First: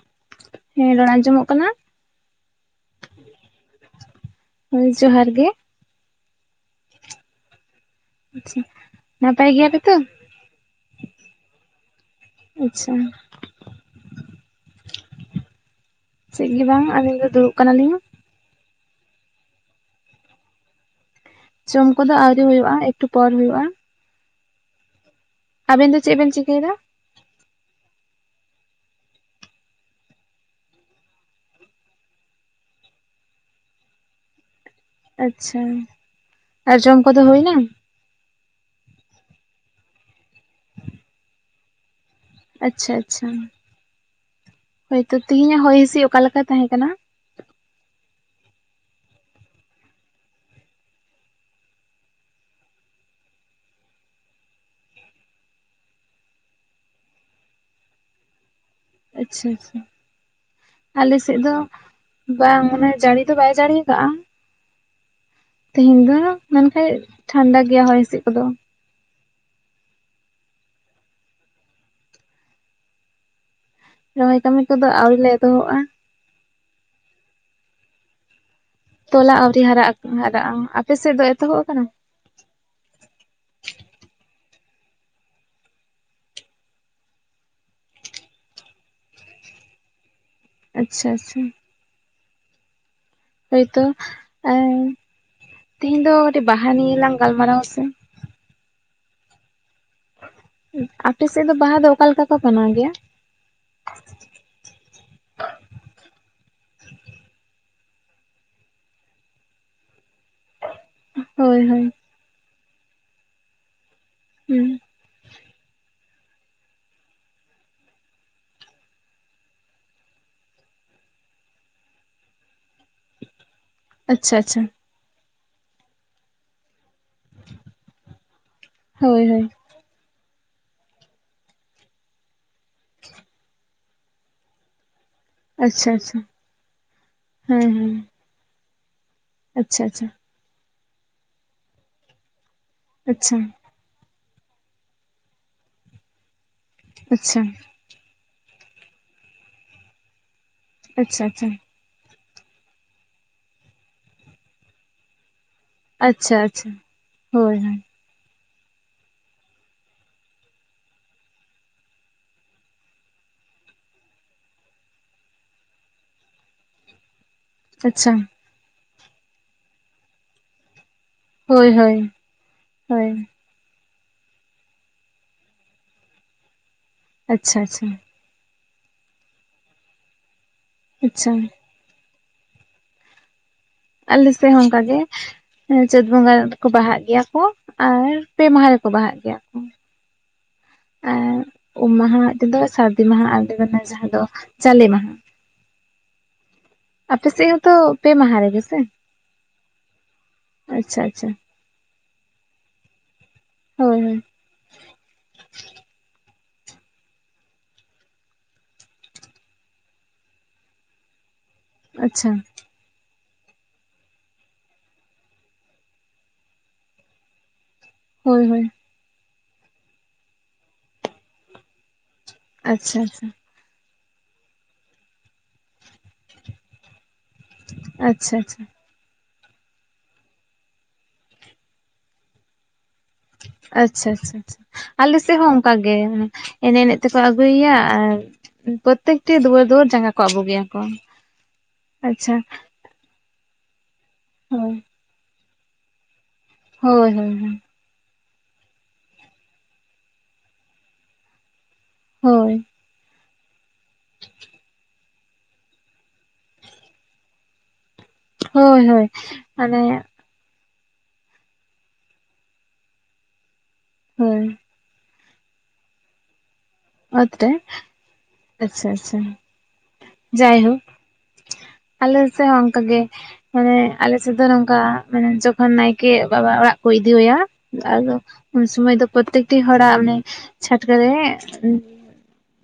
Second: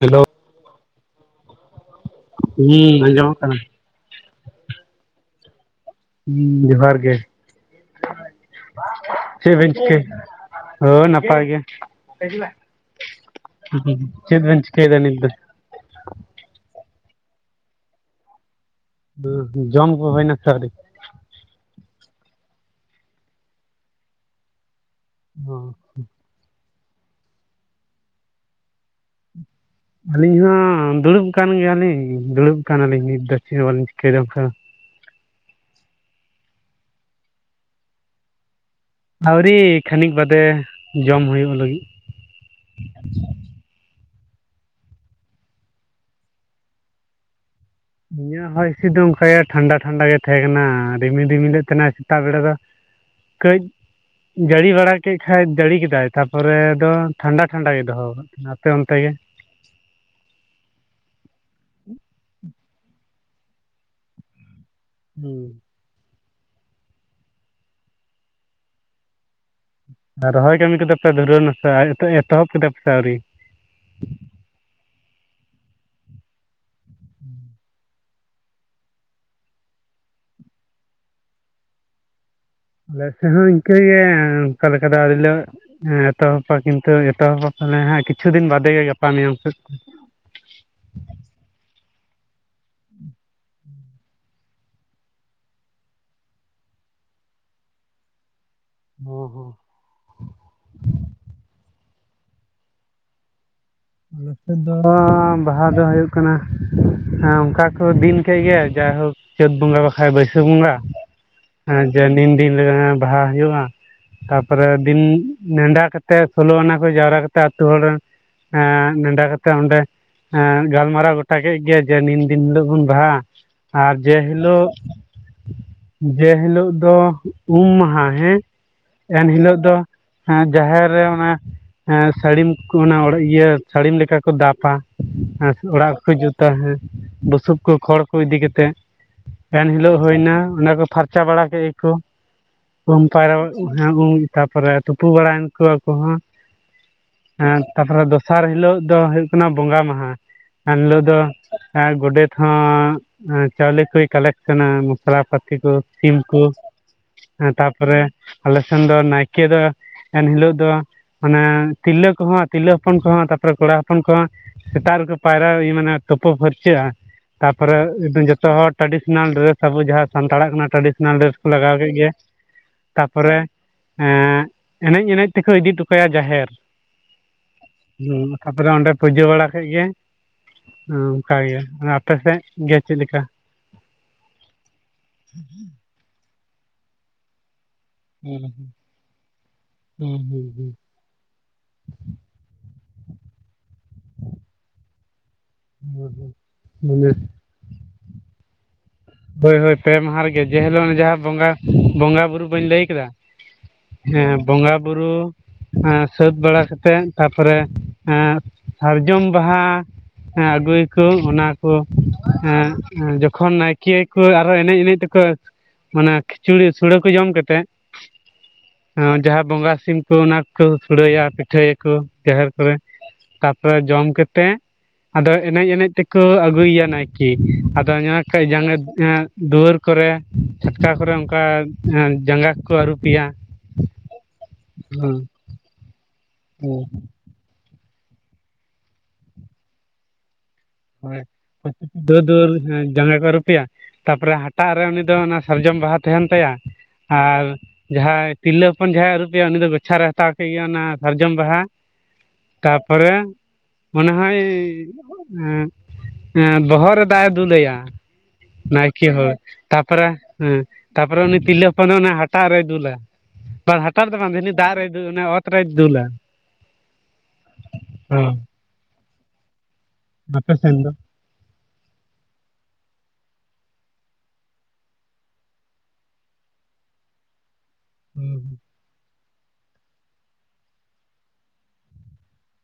Hello ᱦᱮᱸ ᱨᱚᱲ ᱟᱸᱡᱚᱢᱚᱜ ᱠᱟᱱᱟ ᱡᱤ ᱟᱸᱡᱚᱢᱚᱜ ᱠᱟᱱᱟ ᱦᱚᱭ ᱡᱚᱦᱟᱨ ᱜᱮ ᱦᱩᱸ ᱡᱚᱦᱟᱨ ᱜᱮ [inaudible] ᱱᱟᱯᱟᱭ ᱪᱮᱫ ᱵᱮᱱ ᱜᱮᱭᱟᱯᱮ ᱛᱚ? ᱪᱤᱠᱟᱹ ᱦᱳᱭ ᱱᱟᱯᱟᱭ ᱜᱮ ᱟᱪᱪᱷᱟ [unintelligible] ᱪᱮᱫ ᱵᱮᱱ ᱪᱤᱠᱟᱹᱭᱫᱟ ᱱᱤᱛ ᱫᱚ ᱪᱮᱫ ᱜᱮ ᱵᱟᱝ ᱟᱹᱞᱤᱧ ᱫᱚ ᱫᱩᱲᱩᱵ ᱠᱟᱱᱟᱞᱤᱧ ᱡᱚᱢ ᱠᱚ ᱦᱩᱭᱱᱟ ᱥᱮ ᱟᱹᱶᱨᱤ ᱡᱚᱢ ᱠᱚᱫᱚ ᱟᱹᱣᱨᱤ ᱦᱩᱭᱩᱜ-ᱟ ᱮᱠᱴᱩ ᱯᱚᱨ ᱦᱩᱭᱩᱜ-ᱟ ᱚ ᱟᱵᱮᱱ ᱫᱚ ᱪᱮᱫ ᱵᱮᱱ ᱪᱤᱠᱟᱹᱭᱮᱫᱟ ᱟᱹᱞᱤᱧ ᱦᱚᱸ ᱫᱩᱲᱩᱵ ᱠᱟᱱ ᱜᱮᱭᱟᱞᱤᱧ ᱫᱩᱲᱩᱵ ᱠᱟᱱᱟᱞᱤᱧ ᱱᱤᱛ ᱫᱚ ᱪᱮᱫ ᱦᱚᱸ ᱵᱟᱞᱤᱧ ᱪᱤᱠᱟᱹᱭᱮᱫᱟ ᱚᱱᱠᱟ ᱟᱪᱪᱷᱟ ᱟᱨ ᱡᱚᱢ ᱠᱚᱫᱚ ᱦᱩᱭ ᱮᱱᱟ ᱟᱹᱣᱨᱤ ᱠᱷᱟᱹᱱᱤᱠ ᱵᱟᱫᱮ ᱡᱚᱢ ᱦᱩᱭᱩᱜ ᱞᱟᱹᱜᱤᱫ ᱟᱪᱪᱷᱟ ᱟᱪᱪᱷᱟ ᱦᱳᱭᱛᱚ ᱛᱤᱦᱤᱧᱟᱜ ᱦᱚᱭ ᱦᱸᱤᱥᱤᱫ ᱚᱠᱟ ᱞᱮᱠᱟ ᱛᱟᱦᱮᱸ ᱠᱟᱱᱟ ᱤᱧᱟᱹᱜ ᱦᱚᱭ ᱦᱤᱸᱥᱤᱫ ᱫᱚ ᱚᱱᱠᱟ ᱴᱷᱟᱱᱰᱟ ᱴᱷᱟᱱᱰᱟ ᱜᱮ ᱛᱟᱦᱮᱸ ᱠᱟᱱᱟ ᱨᱤᱢᱤᱞ ᱨᱤᱢᱤᱞ ᱛᱟᱦᱮᱱᱟ ᱥᱮᱛᱟᱜ ᱵᱮᱲᱟ ᱫᱚ ᱠᱟᱹᱡ ᱡᱟᱹᱲᱤ ᱵᱟᱲᱟ ᱠᱮᱫ ᱠᱷᱟᱱ ᱡᱟᱹᱲᱤ ᱠᱮᱫᱟᱭ ᱛᱟᱯᱚᱨᱮ ᱫᱚ ᱴᱷᱟᱱᱰᱟ ᱴᱷᱟᱱᱰᱟ ᱜᱮᱭ ᱫᱚᱦᱚ ᱟᱠᱟᱫᱟ ᱱᱟᱯᱮ ᱚᱱᱛᱮ ᱜᱮ ᱟᱪᱪᱷᱟ ᱟᱪᱪᱷᱟ ᱟᱞᱮᱥᱮᱫ ᱫᱚ ᱵᱟᱝ ᱢᱟᱱᱮ ᱡᱟᱹᱲᱤ ᱫᱚ ᱵᱟᱭ ᱡᱟᱲᱤ ᱟᱠᱟᱫᱟᱼᱟ ᱦᱩᱸ ᱛᱮᱦᱮᱧ ᱫᱚ ᱢᱮᱱᱠᱷᱟᱡ ᱴᱷᱟᱱᱰᱟ ᱜᱮᱭᱟ ᱦᱚᱭ ᱦᱤᱥᱤᱫ ᱠᱚᱫᱚ ᱟᱨ ᱨᱚᱦᱚᱭ ᱠᱟᱹᱢᱤ ᱠᱚᱫᱚ ᱯᱮ ᱫᱷᱩᱨᱟᱹ ᱱᱟᱥᱮ ᱮᱛᱚᱦᱚᱵ ᱠᱮᱫᱟ ᱯᱮ ᱥᱮ ᱟᱹᱣᱨᱤ ᱨᱚᱦᱚᱭ ᱠᱟᱹᱢᱤ ᱠᱚᱫᱚ ᱟᱹᱣᱨᱤ ᱞᱮ ᱮᱛᱚᱦᱚᱵ-ᱟ ᱦᱩᱸ ᱛᱚᱞᱟ ᱟᱹᱣᱨᱤ ᱦᱟᱨᱟᱜ ᱦᱟᱨᱟᱜᱼᱟ ᱟᱯᱮ ᱥᱮᱫ ᱫᱚ ᱮᱛᱚᱦᱚᱵ ᱟᱠᱟᱱᱟ ᱟᱞᱮ ᱥᱮᱜ ᱦᱚᱸ ᱤᱱᱠᱟᱹ ᱜᱮ ᱚᱱᱠᱟ ᱞᱮᱠᱟ ᱫᱚ ᱟᱹᱣᱨᱤ ᱞᱮ ᱦᱮᱸ ᱮᱛᱚᱦᱚᱵᱯᱟ ᱠᱤᱱᱛᱩ ᱮᱛᱚᱦᱚᱵᱟ ᱦᱮ ᱠᱤᱪᱷᱩ ᱫᱤᱱ ᱵᱟᱫᱮ ᱜᱮ ᱜᱟᱯᱟ ᱢᱮᱭᱟᱝ ᱥᱮᱫ ᱟᱪᱪᱷᱟ ᱟᱪᱪᱷᱟ ᱦᱳᱭᱛᱚ ᱮ ᱛᱤᱦᱤᱧ ᱫᱚ ᱠᱟᱹᱴᱤᱡ ᱵᱟᱦᱟ ᱱᱤᱭᱮ ᱞᱟᱝ ᱜᱟᱞᱢᱟᱨᱟᱣᱟ ᱥᱮ ᱦᱚᱸ ᱦᱚᱸ ᱟᱯᱮᱥᱮᱫ ᱫᱚ ᱵᱟᱦᱟ ᱫᱚ ᱚᱠᱟ ᱞᱮᱠᱟ ᱠᱚ ᱢᱟᱱᱟᱣ ᱜᱮᱭᱟ ᱟᱞᱮᱥᱮᱫ ᱫᱚ ᱵᱟᱦᱟ ᱫᱚ ᱦᱩᱭᱩᱜ ᱠᱟᱱᱟ ᱦᱮᱸ ᱚᱱᱠᱟ ᱠᱚ ᱫᱤᱱ ᱠᱮᱫ ᱜᱮ ᱡᱟᱭᱦᱳᱠ ᱪᱟᱹᱛ ᱵᱚᱸᱜᱟ ᱵᱟᱠᱷᱟᱡ ᱵᱟᱹᱭᱥᱟᱹᱠᱷ ᱵᱚᱸᱜᱟ ᱦᱳᱭ ᱦᱮᱸ ᱦᱳᱭ ᱡᱮ ᱱᱤᱱ ᱫᱤᱱ ᱨᱮ ᱵᱟᱦᱟ ᱦᱩᱭᱩᱜᱼᱟ ᱦᱩᱸ ᱛᱟᱯᱚᱨᱮ ᱫᱤᱱ ᱱᱮᱰᱟ ᱠᱟᱛᱮᱫ ᱥᱳᱞᱳ ᱟᱱᱟ ᱠᱚ ᱡᱟᱣᱨᱟ ᱠᱟᱛᱮ ᱟᱛᱳ ᱦᱚᱲ ᱨᱮᱱ ᱱᱮᱰᱟ ᱠᱟᱛᱮ ᱚᱸᱰᱮ ᱜᱟᱞᱢᱟᱨᱟᱣ ᱜᱚᱴᱟ ᱠᱮᱫ ᱜᱮ ᱡᱮ ᱱᱤᱱ ᱫᱤᱱ ᱦᱤᱞᱳᱜ ᱵᱚᱱ ᱵᱟᱦᱟᱜᱼᱟ ᱟᱨ ᱡᱮ ᱟᱪᱪᱷᱟ ᱟᱪᱪᱷᱟ ᱦᱤᱞᱳᱜ ᱡᱮ ᱦᱤᱞᱳᱜ ᱫᱚ ᱩᱢ ᱢᱟᱦᱟ ᱦᱮᱸ ᱦᱳᱭ ᱦᱳᱭ ᱮᱱᱦᱤᱞᱳᱜ ᱫᱚ ᱡᱟᱦᱮᱨ ᱨᱮ ᱚᱱᱟ ᱥᱟᱹᱲᱤᱢ ᱠᱚ ᱚᱱᱟ ᱚᱲᱮᱜ ᱤᱭᱟᱹ ᱥᱟᱹᱲᱤᱢ ᱞᱮᱠᱟ ᱠᱚ ᱫᱟᱵᱟ ᱦᱮᱸ ᱟᱪᱪᱷᱟ ᱚᱲᱟᱜ ᱠᱚᱠᱚ ᱟᱪᱪᱷᱟ ᱡᱩᱛᱟ ᱦᱮᱸ ᱵᱩᱥᱩᱵ ᱦᱮᱸ ᱠᱚ ᱦᱮᱸ ᱠᱷᱚᱲ ᱠᱚ ᱠᱚ ᱤᱫᱤ ᱠᱟᱛᱮᱫ ᱮᱱ ᱟᱪᱪᱷᱟ ᱦᱤᱞᱳᱜ ᱟᱪᱪᱷᱟ ᱦᱩᱭᱱᱟ ᱚᱸᱰᱮ ᱠᱚ ᱯᱷᱟᱨᱪᱟ ᱵᱟᱲᱟ ᱠᱮᱜ ᱜᱮᱠᱚ ᱩᱢ ᱯᱟᱭᱨᱟ ᱟᱪᱪᱷᱟ ᱦᱮ ᱩᱢ ᱛᱟᱯᱚᱨᱮ ᱛᱩᱯᱩ ᱵᱟᱲᱟᱭᱮᱱ ᱠᱚ ᱟᱠᱩ ᱦᱚᱸ ᱟᱪᱪᱷᱟ ᱛᱟᱨᱯᱚᱨᱮ ᱫᱚᱥᱟᱨ ᱦᱤᱞᱳᱜ ᱫᱚ ᱦᱩᱭᱩᱜ ᱠᱟᱱᱟ ᱵᱚᱸᱜᱟ ᱢᱟᱦᱟᱸ ᱮᱱ ᱦᱤᱞᱳᱜ ᱫᱚ ᱟᱪᱪᱷᱟ ᱟᱪᱪᱷᱟ ᱟᱨ ᱜᱚᱰᱮᱛ ᱦᱚᱸ ᱪᱟᱣᱞᱮ ᱠᱚᱭ ᱠᱟᱞᱮᱠᱥᱮᱱᱟ ᱢᱚᱥᱞᱟ ᱯᱟᱹᱛᱤ ᱠᱚ ᱥᱤᱢ ᱟᱪᱪᱷᱟ ᱠᱚ ᱟᱪᱪᱷᱟ ᱦᱮ ᱦᱳᱭ ᱦᱳᱭ ᱛᱟᱯᱚᱨᱮ ᱟᱞᱮ ᱥᱮᱱ ᱫᱚ ᱱᱟᱭᱠᱮ ᱫᱚ ᱮᱱᱦᱤᱞᱚᱜ ᱫᱚ ᱚᱱᱟ ᱛᱤᱨᱞᱟᱹ ᱠᱚᱦᱚᱸ ᱛᱤᱨᱞᱟᱹ ᱦᱚᱯᱚᱱ ᱠᱚᱦᱚᱸ ᱛᱟᱯᱚᱨᱮ ᱠᱚᱲᱟ ᱦᱚᱯᱚᱱ ᱠᱚᱦᱚᱸ ᱥᱮᱛᱟᱜ ᱨᱮᱠᱚ ᱯᱟᱭᱨᱟ ᱢᱟᱱᱮ ᱛᱩᱯᱩ ᱯᱷᱟᱨᱪᱟᱹᱜᱼᱟ ᱛᱟᱨᱯᱚᱨᱮ ᱟᱪᱪᱷᱟ ᱡᱚᱛᱚ ᱦᱚᱲ ᱴᱨᱟᱰᱤᱥᱚᱱᱟᱞ ᱰᱨᱮᱥ ᱟᱵᱚ ᱡᱟᱦᱟᱸ ᱥᱟᱱᱛᱟᱲᱟᱜ ᱠᱟᱱᱟ ᱴᱨᱟᱰᱤᱥᱚᱱᱟᱞ ᱰᱨᱮᱥ ᱦᱳᱭ ᱞᱟᱜᱟᱣ ᱠᱮᱫ ᱦᱳᱭ ᱜᱮ ᱦᱳᱭ ᱛᱟᱯᱚᱨᱮ ᱮᱱᱮᱡ ᱮᱱᱮᱡ ᱛᱮᱠᱚ ᱤᱫᱤ ᱴᱚᱠᱟᱭᱟ ᱡᱟᱦᱮᱨ ᱟᱪᱪᱷᱟ ᱟᱪᱪᱷᱟ ᱦᱩ ᱛᱟᱯᱚᱨᱮ ᱚᱸᱰᱮ ᱯᱩᱡᱟᱹ ᱵᱟᱲᱟ ᱠᱮᱫ ᱜᱮ ᱦᱮᱸ ᱟᱪᱪᱷᱟ ᱚᱱᱠᱟ ᱜᱮ ᱟᱯᱮ ᱥᱮᱫ ᱜᱮ ᱪᱮᱫ ᱞᱮᱠᱟ ᱟᱞᱮ ᱥᱮᱫ ᱦᱚᱸ ᱚᱱᱠᱟ ᱜᱮ ᱪᱟᱹᱛ ᱵᱚᱸᱜᱟ ᱠᱚ ᱵᱟᱦᱟᱜ ᱜᱮᱭᱟ ᱠᱚ ᱟᱨ ᱦᱩᱸ ᱯᱮ ᱢᱟᱦᱟ ᱨᱮᱠᱚ ᱵᱟᱦᱟᱜ ᱜᱮᱭᱟ ᱠᱚ ᱦᱩᱸ ᱦᱩᱸ ᱦᱩᱸ ᱮᱸᱫ ᱩᱢ ᱢᱟᱦᱟ ᱛᱮᱫᱚ ᱥᱟᱹᱨᱫᱤ ᱢᱟᱦᱟ ᱟᱨᱛᱮᱫ ᱠᱟᱱᱟ ᱡᱟᱦᱟᱸ ᱫᱚ ᱡᱟᱞᱮ ᱢᱟᱦᱟ [inaudible] ᱢᱟᱱᱮ ᱟᱯᱮᱥᱮᱫ ᱦᱚᱸᱛᱚ ᱯᱮ ᱢᱟᱦᱟ ᱨᱮᱜᱮ ᱥᱮ ᱦᱳᱭ ᱦᱳᱭ ᱯᱮ ᱢᱟᱦᱟ ᱨᱮᱜᱮ ᱡᱮ ᱦᱤᱞᱳᱜ ᱟᱪᱪᱷᱟ ᱡᱟᱦᱟᱸ ᱟᱪᱪᱷᱟ ᱵᱚᱸᱜᱟ ᱵᱚᱸᱜᱟ ᱵᱩᱨᱩ ᱵᱟᱹᱧ ᱞᱟᱹᱭ ᱠᱮᱫᱟ ᱦᱳᱭ ᱦᱳᱭ ᱦᱮᱸ ᱵᱚᱸᱜᱟ ᱵᱩᱨᱩ ᱥᱟᱹᱛ ᱵᱟᱲᱟ ᱠᱟᱛᱮᱫ ᱛᱟᱨᱯᱚᱨᱮ ᱥᱟᱨᱡᱚᱢ ᱵᱟᱦᱟ ᱦᱮᱸ ᱟᱹᱜᱩᱭᱟᱠᱚ ᱚᱱᱟᱠᱚ ᱟᱪᱪᱷᱟ ᱡᱚᱠᱷᱚᱱ ᱱᱟᱭᱠᱮ ᱠᱤᱭᱟᱹ ᱠᱚ ᱟᱨᱦᱚ ᱮᱱᱮᱡ ᱮᱱᱮᱡ ᱛᱮᱠᱚ ᱢᱟᱱᱮ ᱠᱷᱤᱪᱩᱲᱤ ᱥᱚᱲᱮ ᱠᱚ ᱡᱚᱢ ᱠᱟᱛᱮᱫ ᱦᱳᱭ ᱦᱳᱭ ᱡᱟᱦᱟᱸ ᱵᱚᱸᱜᱟ ᱥᱤᱢ ᱠᱚ ᱚᱱᱟᱠᱚ ᱥᱩᱲᱟᱹ ᱭᱟ ᱯᱤᱴᱷᱟᱹ ᱭᱟᱠᱚ ᱡᱟᱦᱮᱨ ᱠᱚᱨᱮ ᱟᱪᱪᱷᱟ ᱟᱪᱪᱷᱟ ᱡᱚᱢ ᱠᱟᱛᱮ ᱟᱫᱚ ᱮᱱᱮᱡ ᱮᱱᱮᱡ ᱛᱮᱠᱚ ᱟᱹᱜᱩᱭᱮᱭᱟ ᱱᱟᱭᱠᱮ [unintelligible] ᱟᱫᱚ ᱟᱪᱪᱷᱟ ᱟᱪᱪᱷᱟ [unintelligible] ᱫᱩᱣᱟᱹᱨ ᱠᱚᱨᱮ ᱪᱷᱟᱴᱠᱟ ᱠᱚᱨᱮ ᱚᱱᱠᱟ ᱡᱟᱸᱜᱟ ᱠᱚ ᱟᱹᱨᱩᱯᱮᱭᱟ ᱟᱪᱪᱷᱟ ᱟᱪᱪᱷᱟ ᱟᱪᱷᱟ ᱟᱞᱮ ᱥᱮᱫ ᱦᱚᱸ ᱚᱱᱠᱟ ᱜᱮ ᱮᱱᱮᱡ ᱮᱱᱮᱡ ᱛᱮᱠᱚ ᱟᱹᱜᱩᱭᱮᱭᱟ ᱟᱨ ᱯᱨᱚᱛᱮᱠᱴᱤ ᱫᱩᱣᱟᱹᱨ ᱫᱩᱣᱟᱹᱨ ᱡᱟᱸᱜᱟ ᱠᱚ ᱟᱵᱩᱜᱮᱭᱟ ᱦᱳᱭ ᱫᱩᱣᱟᱹᱨ ᱫᱩᱣᱟᱹᱨ ᱡᱟᱸᱜᱟ ᱠᱚ ᱟᱨᱩᱯᱮᱭᱟ ᱛᱟᱨᱯᱚᱨ ᱦᱟᱴᱟᱜ ᱦᱳᱭ ᱨᱮ ᱚᱱᱮ ᱫᱚ ᱚᱱᱟ ᱥᱟᱨᱡᱚᱢ ᱵᱟᱦᱟ ᱛᱟᱦᱮᱱ ᱛᱟᱭᱟ ᱦᱳᱭ ᱟᱨ ᱦᱳᱭ ᱡᱟᱦᱟᱸᱭ ᱛᱤᱨᱞᱟᱹ ᱠᱷᱚᱱ ᱡᱟᱦᱟᱸᱭ ᱟᱹᱨᱩᱵᱮᱭᱟ ᱩᱱᱤ ᱫᱚ ᱜᱚᱪᱷᱟ ᱨᱮ ᱦᱟᱛᱟᱣ ᱠᱮᱫ ᱜᱮ ᱚᱱᱟ ᱥᱟᱨᱡᱚᱢ ᱵᱟᱦᱟ ᱦᱳᱭ ᱛᱟᱯᱚᱨᱮ ᱢᱚᱱᱮ ᱦᱚᱭ ᱦᱮᱸ ᱵᱚᱦᱚᱜ ᱨᱮ ᱫᱟᱜ ᱮ ᱫᱩᱞ ᱟᱭᱟ ᱱᱟᱭᱠᱮ ᱦᱳᱭ ᱢᱟᱱᱮ ᱛᱟᱯᱚᱨᱮ ᱦᱮᱸ ᱛᱟᱯᱚᱨᱮ ᱩᱱᱤ ᱛᱤᱨᱞᱟᱹ ᱦᱚᱯᱚᱱ ᱚᱱᱟ ᱦᱟᱴᱟᱜ ᱨᱮᱭ ᱫᱩᱞᱟ [unintelligible] ᱫᱚ ᱵᱟᱝ ᱦᱳᱭ ᱩᱱᱤ ᱫᱟᱜ ᱨᱮ ᱫᱩᱞ ᱮ ᱚᱱᱟ ᱚᱛ ᱨᱮᱭ ᱫᱩᱞᱟ ᱚᱛ ᱨᱮ ᱚ ᱟᱪᱪᱷᱟ ᱟᱪᱪᱷᱟ ᱟᱯᱮ ᱡᱟᱭᱦᱳ ᱥᱮᱱ ᱫᱚ ᱟᱞ ᱥᱮᱫ ᱦᱚᱸ ᱚᱱᱠᱟ ᱜᱮ ᱢᱟᱱᱮ ᱟᱞᱮ ᱥᱮᱫ ᱫᱚ ᱱᱚᱝᱠᱟ ᱢᱟᱱᱮ ᱡᱚᱠᱷᱚᱱ ᱱᱟᱭᱠᱮ ᱵᱟᱵᱟ ᱚᱲᱟᱜ ᱠᱚ ᱤᱫᱤ ᱟᱭᱟ ᱟᱫᱚ ᱩᱱ ᱥᱩᱚᱢᱟᱹᱭ ᱫᱚ ᱯᱨᱚᱛᱛᱮᱠᱴᱤ ᱦᱚᱲᱟᱜ ᱚᱱᱮ ᱪᱷᱟᱴᱠᱟ ᱨᱮ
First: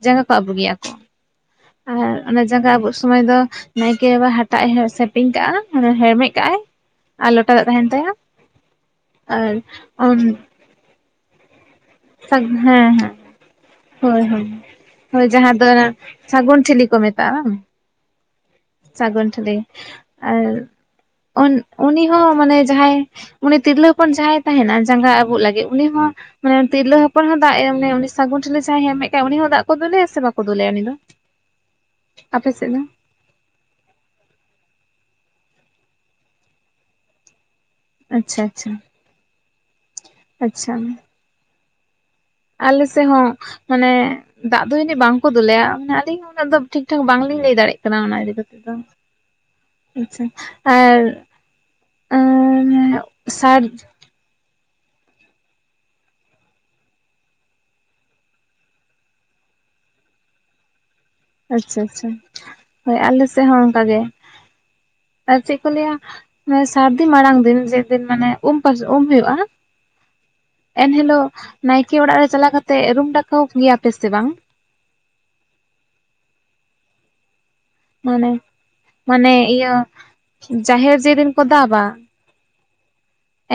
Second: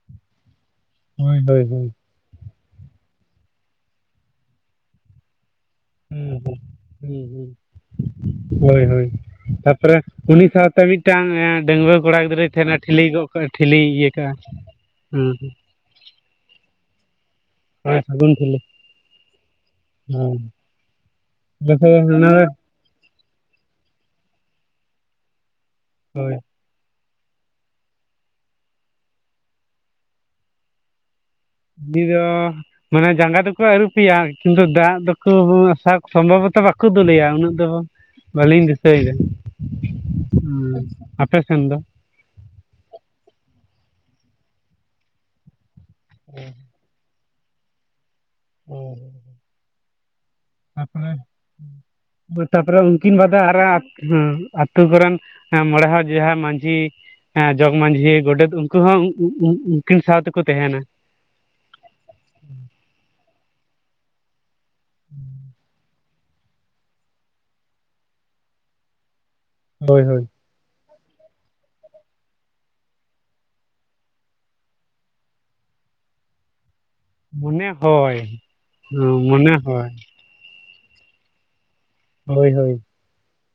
ᱡᱟᱸᱜᱟ ᱠᱚ ᱟᱵᱩᱜᱮᱭᱟ ᱠᱚ ᱦᱳᱭ ᱦᱳᱭ ᱦᱳᱭ ᱟᱨ ᱚᱱᱟ ᱡᱟᱸᱜᱟ ᱟᱵᱩᱜ ᱥᱚᱢᱚᱭ ᱫᱚ ᱱᱟᱭᱠᱮ ᱵᱟᱵᱟ ᱦᱟᱴᱟᱜ ᱮ ᱥᱮᱯᱤᱧ ᱠᱟᱜᱼᱟ ᱢᱟᱱᱮ ᱦᱮᱨᱢᱮᱫ ᱠᱟᱜᱼ ᱟᱭ ᱦ ᱦ ᱦᱳᱭ ᱦᱳᱭ ᱟᱨ ᱛᱟᱯᱚᱨᱮ ᱩᱱ ᱩᱱᱤ ᱥᱟᱶᱛᱮ ᱢᱤᱫ ᱢᱤᱫᱴᱟᱝ ᱰᱺᱝᱣᱟᱹ ᱠᱚᱲᱟ ᱦᱮᱸ ᱜᱤᱫᱽᱨᱟᱹᱭ ᱛᱟᱦᱮᱱᱟ ᱦᱮᱸ ᱴᱷᱤᱞᱤ ᱜᱚᱜ ᱠᱟᱜ-ᱟ ᱴᱷᱞᱤ ᱦᱳᱭ ᱦᱳᱭ ᱦᱳᱭ ᱡᱟᱦᱟᱸ ᱫᱚ ᱥᱟᱜᱩᱱ ᱴᱷᱤᱞᱤ ᱠᱚ ᱢᱮᱛᱟᱜᱼᱟ ᱵᱟᱝ ᱦᱳᱭ ᱥᱟᱹᱜᱩᱱ ᱴᱷᱤᱞᱟ ᱥᱟᱜᱩᱱ ᱴᱷᱤᱞᱤ ᱟᱨ ᱩᱱᱤ ᱦᱚᱸ ᱢᱟᱱᱮ ᱡᱟᱦᱟᱸᱭ ᱩᱱᱤ ᱛᱤᱨᱞᱟᱹ ᱦᱚᱯᱚᱱ ᱡᱟᱦᱟᱸᱭ ᱛᱟᱦᱮᱱᱟ ᱡᱟᱸᱜᱟ ᱟᱵᱩᱜ ᱞᱟᱹᱜᱤᱫ ᱩᱱᱤ ᱦᱚᱸ ᱦᱳᱭ ᱢᱟᱱᱮ ᱛᱤᱨᱞᱟᱹ ᱦᱚᱯᱚᱱ [unintelligible] ᱫᱟᱜ ᱮ ᱢᱟᱱᱮ ᱩᱱᱤ ᱥᱟᱹᱜᱩᱱ ᱴᱷᱤᱞᱤ ᱡᱟᱦᱟᱸᱭᱮ ᱦᱮᱨᱢᱮᱫ ᱠᱟᱜ ᱩᱱᱤ ᱦᱚᱸ ᱫᱟᱜ ᱠᱚ ᱫᱩᱞᱮᱭᱟ ᱥᱮ ᱵᱟᱠᱚ ᱫᱩᱞᱮᱭᱟ ᱩᱱᱤ ᱫᱚ ᱩᱱᱤ ᱫᱚ ᱟᱯᱮ ᱥᱮᱫ ᱫᱚ ᱢᱟᱱᱮ ᱡᱟᱸᱜᱟ ᱫᱚ ᱠᱚ ᱟᱹᱨᱩᱯᱮᱭᱟ ᱠᱤᱱᱛᱩ ᱫᱟᱜ ᱫᱚᱠᱚ ᱥᱚᱢᱵᱷᱚᱵᱚᱛᱚ ᱵᱟᱠᱚ ᱫᱩᱞᱮᱭᱟ ᱩᱱᱟᱹᱜ ᱫᱚ ᱟᱪᱪᱷᱟ ᱵᱟᱞᱤᱧ ᱟᱪᱪᱷᱟ ᱫᱤᱥᱟᱹᱭ ᱫᱟ ᱟᱪᱪᱷᱟ ᱟᱯᱮ ᱥᱮᱱ ᱫᱚ ᱟᱞᱮ ᱥᱮ‌ ᱦᱚᱸ ᱢᱟᱱᱮ ᱫᱟᱜ ᱫᱚ ᱡᱟᱹᱱᱤᱡ ᱵᱟᱝᱠᱚ ᱫᱩᱞᱮᱭᱟ ᱢᱟᱱᱮ ᱟᱞᱤᱧ ᱦᱚᱸ ᱩᱱᱟᱹᱜ ᱫᱚ ᱴᱷᱤᱠ ᱴᱷᱟᱠ ᱵᱟᱝᱞᱤᱧ ᱞᱟᱹᱭ ᱫᱟᱲᱮᱜ ᱠᱟᱱᱟ ᱚᱱᱟ ᱤᱫᱤ ᱠᱟᱛᱮ ᱫᱚ ᱟᱪᱪᱷᱟ ᱟᱨ ᱛᱟᱯᱚᱨᱮ ᱛᱟᱯᱚᱨᱮ ᱩᱱᱠᱤᱱ ᱵᱟᱫᱮ ᱟᱨ ᱥᱟᱨ ᱦᱩᱸ ᱟᱛᱩ ᱠᱚᱨᱮᱱ ᱢᱚᱬᱮ ᱦᱚᱲ ᱡᱟᱦᱟᱸ ᱢᱟᱡᱷᱤ ᱦᱮᱸ ᱡᱚᱜᱽ ᱢᱟᱡᱷᱤ ᱜᱚᱰᱮᱛ ᱩᱱᱠᱩ ᱦᱚᱸ ᱩᱸᱜ ᱩᱸᱜ ᱩᱸᱜ ᱩᱱᱠᱤᱱ ᱥᱟᱶᱛᱮᱠᱚ ᱛᱟᱦᱮᱱᱟ ᱟᱪᱪᱷᱟ ᱟᱪᱪᱷᱟ ᱦᱳᱭ ᱟᱞᱮ ᱥᱮᱫ ᱦᱚᱸ ᱚᱱᱠᱟ ᱜᱮ ᱟᱨ ᱪᱮᱫ ᱠᱚ ᱞᱟᱹᱭᱟ ᱥᱟᱨᱫᱤ ᱢᱟᱲᱟᱝ ᱫᱤᱱ ᱡᱮᱫᱤᱱ ᱢᱟᱱᱮ ᱩᱢ ᱯᱟᱥ ᱩᱢ ᱦᱩᱭᱩᱜᱼᱟ ᱦᱳᱭ ᱦᱳᱭ ᱮᱱᱦᱤᱞᱳᱜ ᱱᱟᱭᱠᱮ ᱚᱲᱟᱜ ᱨᱮ ᱪᱟᱞᱟᱣ ᱠᱟᱛᱮᱜ ᱨᱩᱢ ᱰᱟᱠᱟᱣ ᱜᱮᱭᱟ ᱯᱮ ᱥᱮ ᱵᱟᱝ ᱢᱚᱱᱮ ᱦᱚᱭ ᱢᱟᱱᱮ ᱢᱟᱱᱮ ᱢᱚᱱᱮ ᱤᱭᱟᱹ ᱦᱚᱭ ᱡᱟᱦᱮᱨ ᱡᱮ ᱫᱤᱱ ᱠᱚ‌ ᱫᱟᱵᱟ ᱦᱳᱭ ᱦᱳᱭ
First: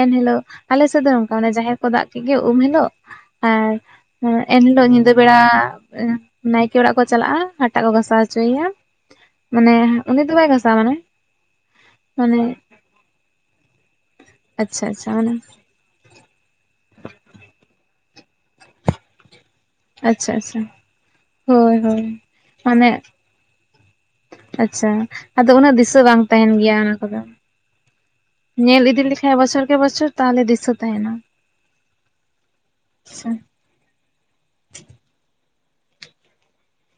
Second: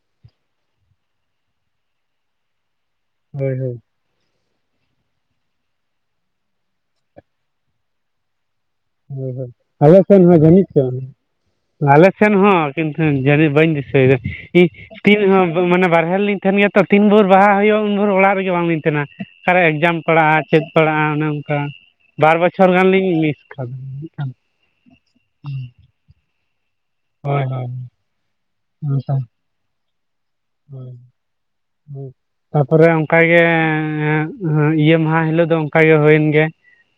ᱮᱱᱦᱤᱞᱳᱜ ᱟᱞᱮ ᱥᱮᱫ ᱫᱚ ᱱᱚᱝᱠᱟ ᱢᱟᱱᱮ ᱡᱟᱦᱮᱨ ᱠᱚ ᱫᱟᱜ ᱠᱮᱫ ᱜᱮ ᱩᱢ ᱦᱤᱞᱳᱜ ᱦᱳᱭ ᱟᱨ ᱦᱳᱭ ᱦᱮᱸ ᱮᱱᱦᱤᱞᱚᱜ ᱧᱤᱫᱟᱹ ᱵᱮᱲᱟ ᱱᱟᱭᱠᱮ ᱚᱲᱟᱜ ᱠᱚ ᱪᱟᱞᱟᱜᱼᱟ ᱦᱟᱴᱟᱜ ᱠᱚ ᱜᱟᱥᱟᱣ ᱦᱚᱪᱚᱭᱮᱭᱟ ᱦᱳᱭ ᱦᱳᱭ ᱢᱟᱱᱮ ᱟᱞᱮ ᱩᱱᱤ ᱥᱮᱱ ᱫᱚ ᱦᱚᱸ ᱵᱟᱭ ᱡᱟᱹᱱᱤᱡ ᱜᱷᱟᱥᱟᱣᱟ ᱢᱟᱱᱮ ᱪᱚᱝ ᱟᱞᱮ ᱥᱮᱱ ᱢᱟᱱᱮ ᱦᱚᱸ ᱠᱤᱱᱛᱩ ᱡᱟᱱᱤᱡ ᱵᱟᱹᱧ ᱫᱤᱥᱟᱹᱭᱮᱫᱟ ᱤᱧ ᱟᱪᱪᱷᱟ ᱟᱪᱪᱷᱟ ᱛᱤᱱ ᱢᱟᱱᱮ ᱢᱟᱱᱮ ᱵᱟᱨᱦᱮ ᱞᱤᱧ ᱠᱟᱹᱢᱤᱭᱟ ᱛᱚ ᱛᱤᱱ ᱵᱷᱳᱨ ᱵᱟᱦᱟ ᱦᱩᱭᱩᱜᱼᱟ ᱩᱱ ᱵᱷᱳᱨ ᱚᱲᱟᱜ ᱨᱮᱜᱮ ᱵᱟᱝᱞᱤᱧ ᱛᱟᱦᱮᱱᱟ ᱟᱨ ᱡᱟᱢ ᱟᱪᱪᱷᱟ ᱯᱟᱲᱟᱜᱼᱟ ᱟᱪᱪᱷᱟ ᱪᱮᱫ ᱯᱟᱲᱟᱜᱼᱟ ᱚᱱᱮ ᱚᱱᱠᱟ ᱦᱳᱭ ᱦᱳᱭ ᱵᱟᱨ ᱵᱚᱪᱷᱚᱨ ᱜᱟᱱ ᱢᱟᱱᱮ ᱞᱤᱧ ᱢᱤᱥ ᱠᱟᱫ ᱟᱪᱪᱷᱟ ᱟᱫᱚ ᱩᱱᱟᱹᱜ ᱫᱤᱥᱟᱹ ᱵᱟᱝ ᱛᱟᱦᱮᱱ ᱜᱮᱭᱟ ᱚᱱᱟ ᱠᱚᱫᱚ ᱦᱳᱭ ᱦᱳᱭ ᱧᱮᱞ ᱤᱫᱤ ᱚᱱᱠᱟ ᱦᱳᱭ ᱞᱮᱠᱷᱟᱡ ᱵᱚᱪᱷᱚᱨ ᱠᱮ ᱵᱚᱪᱷᱚᱨ ᱛᱟᱦᱚᱞᱮ ᱫᱤᱥᱟᱹ ᱛᱟᱦᱮᱱᱟ ᱛᱟᱯᱚᱨᱮ ᱚᱱᱠᱟ ᱟᱪᱪᱷᱟ ᱜᱮᱻᱻᱻ ᱦᱮ ᱤᱭᱟᱹ ᱢᱟᱦᱟ ᱦᱤᱞᱳᱜ ᱫᱚ ᱚᱱᱠᱟ ᱜᱮ ᱦᱩᱭᱮᱱ ᱜᱮ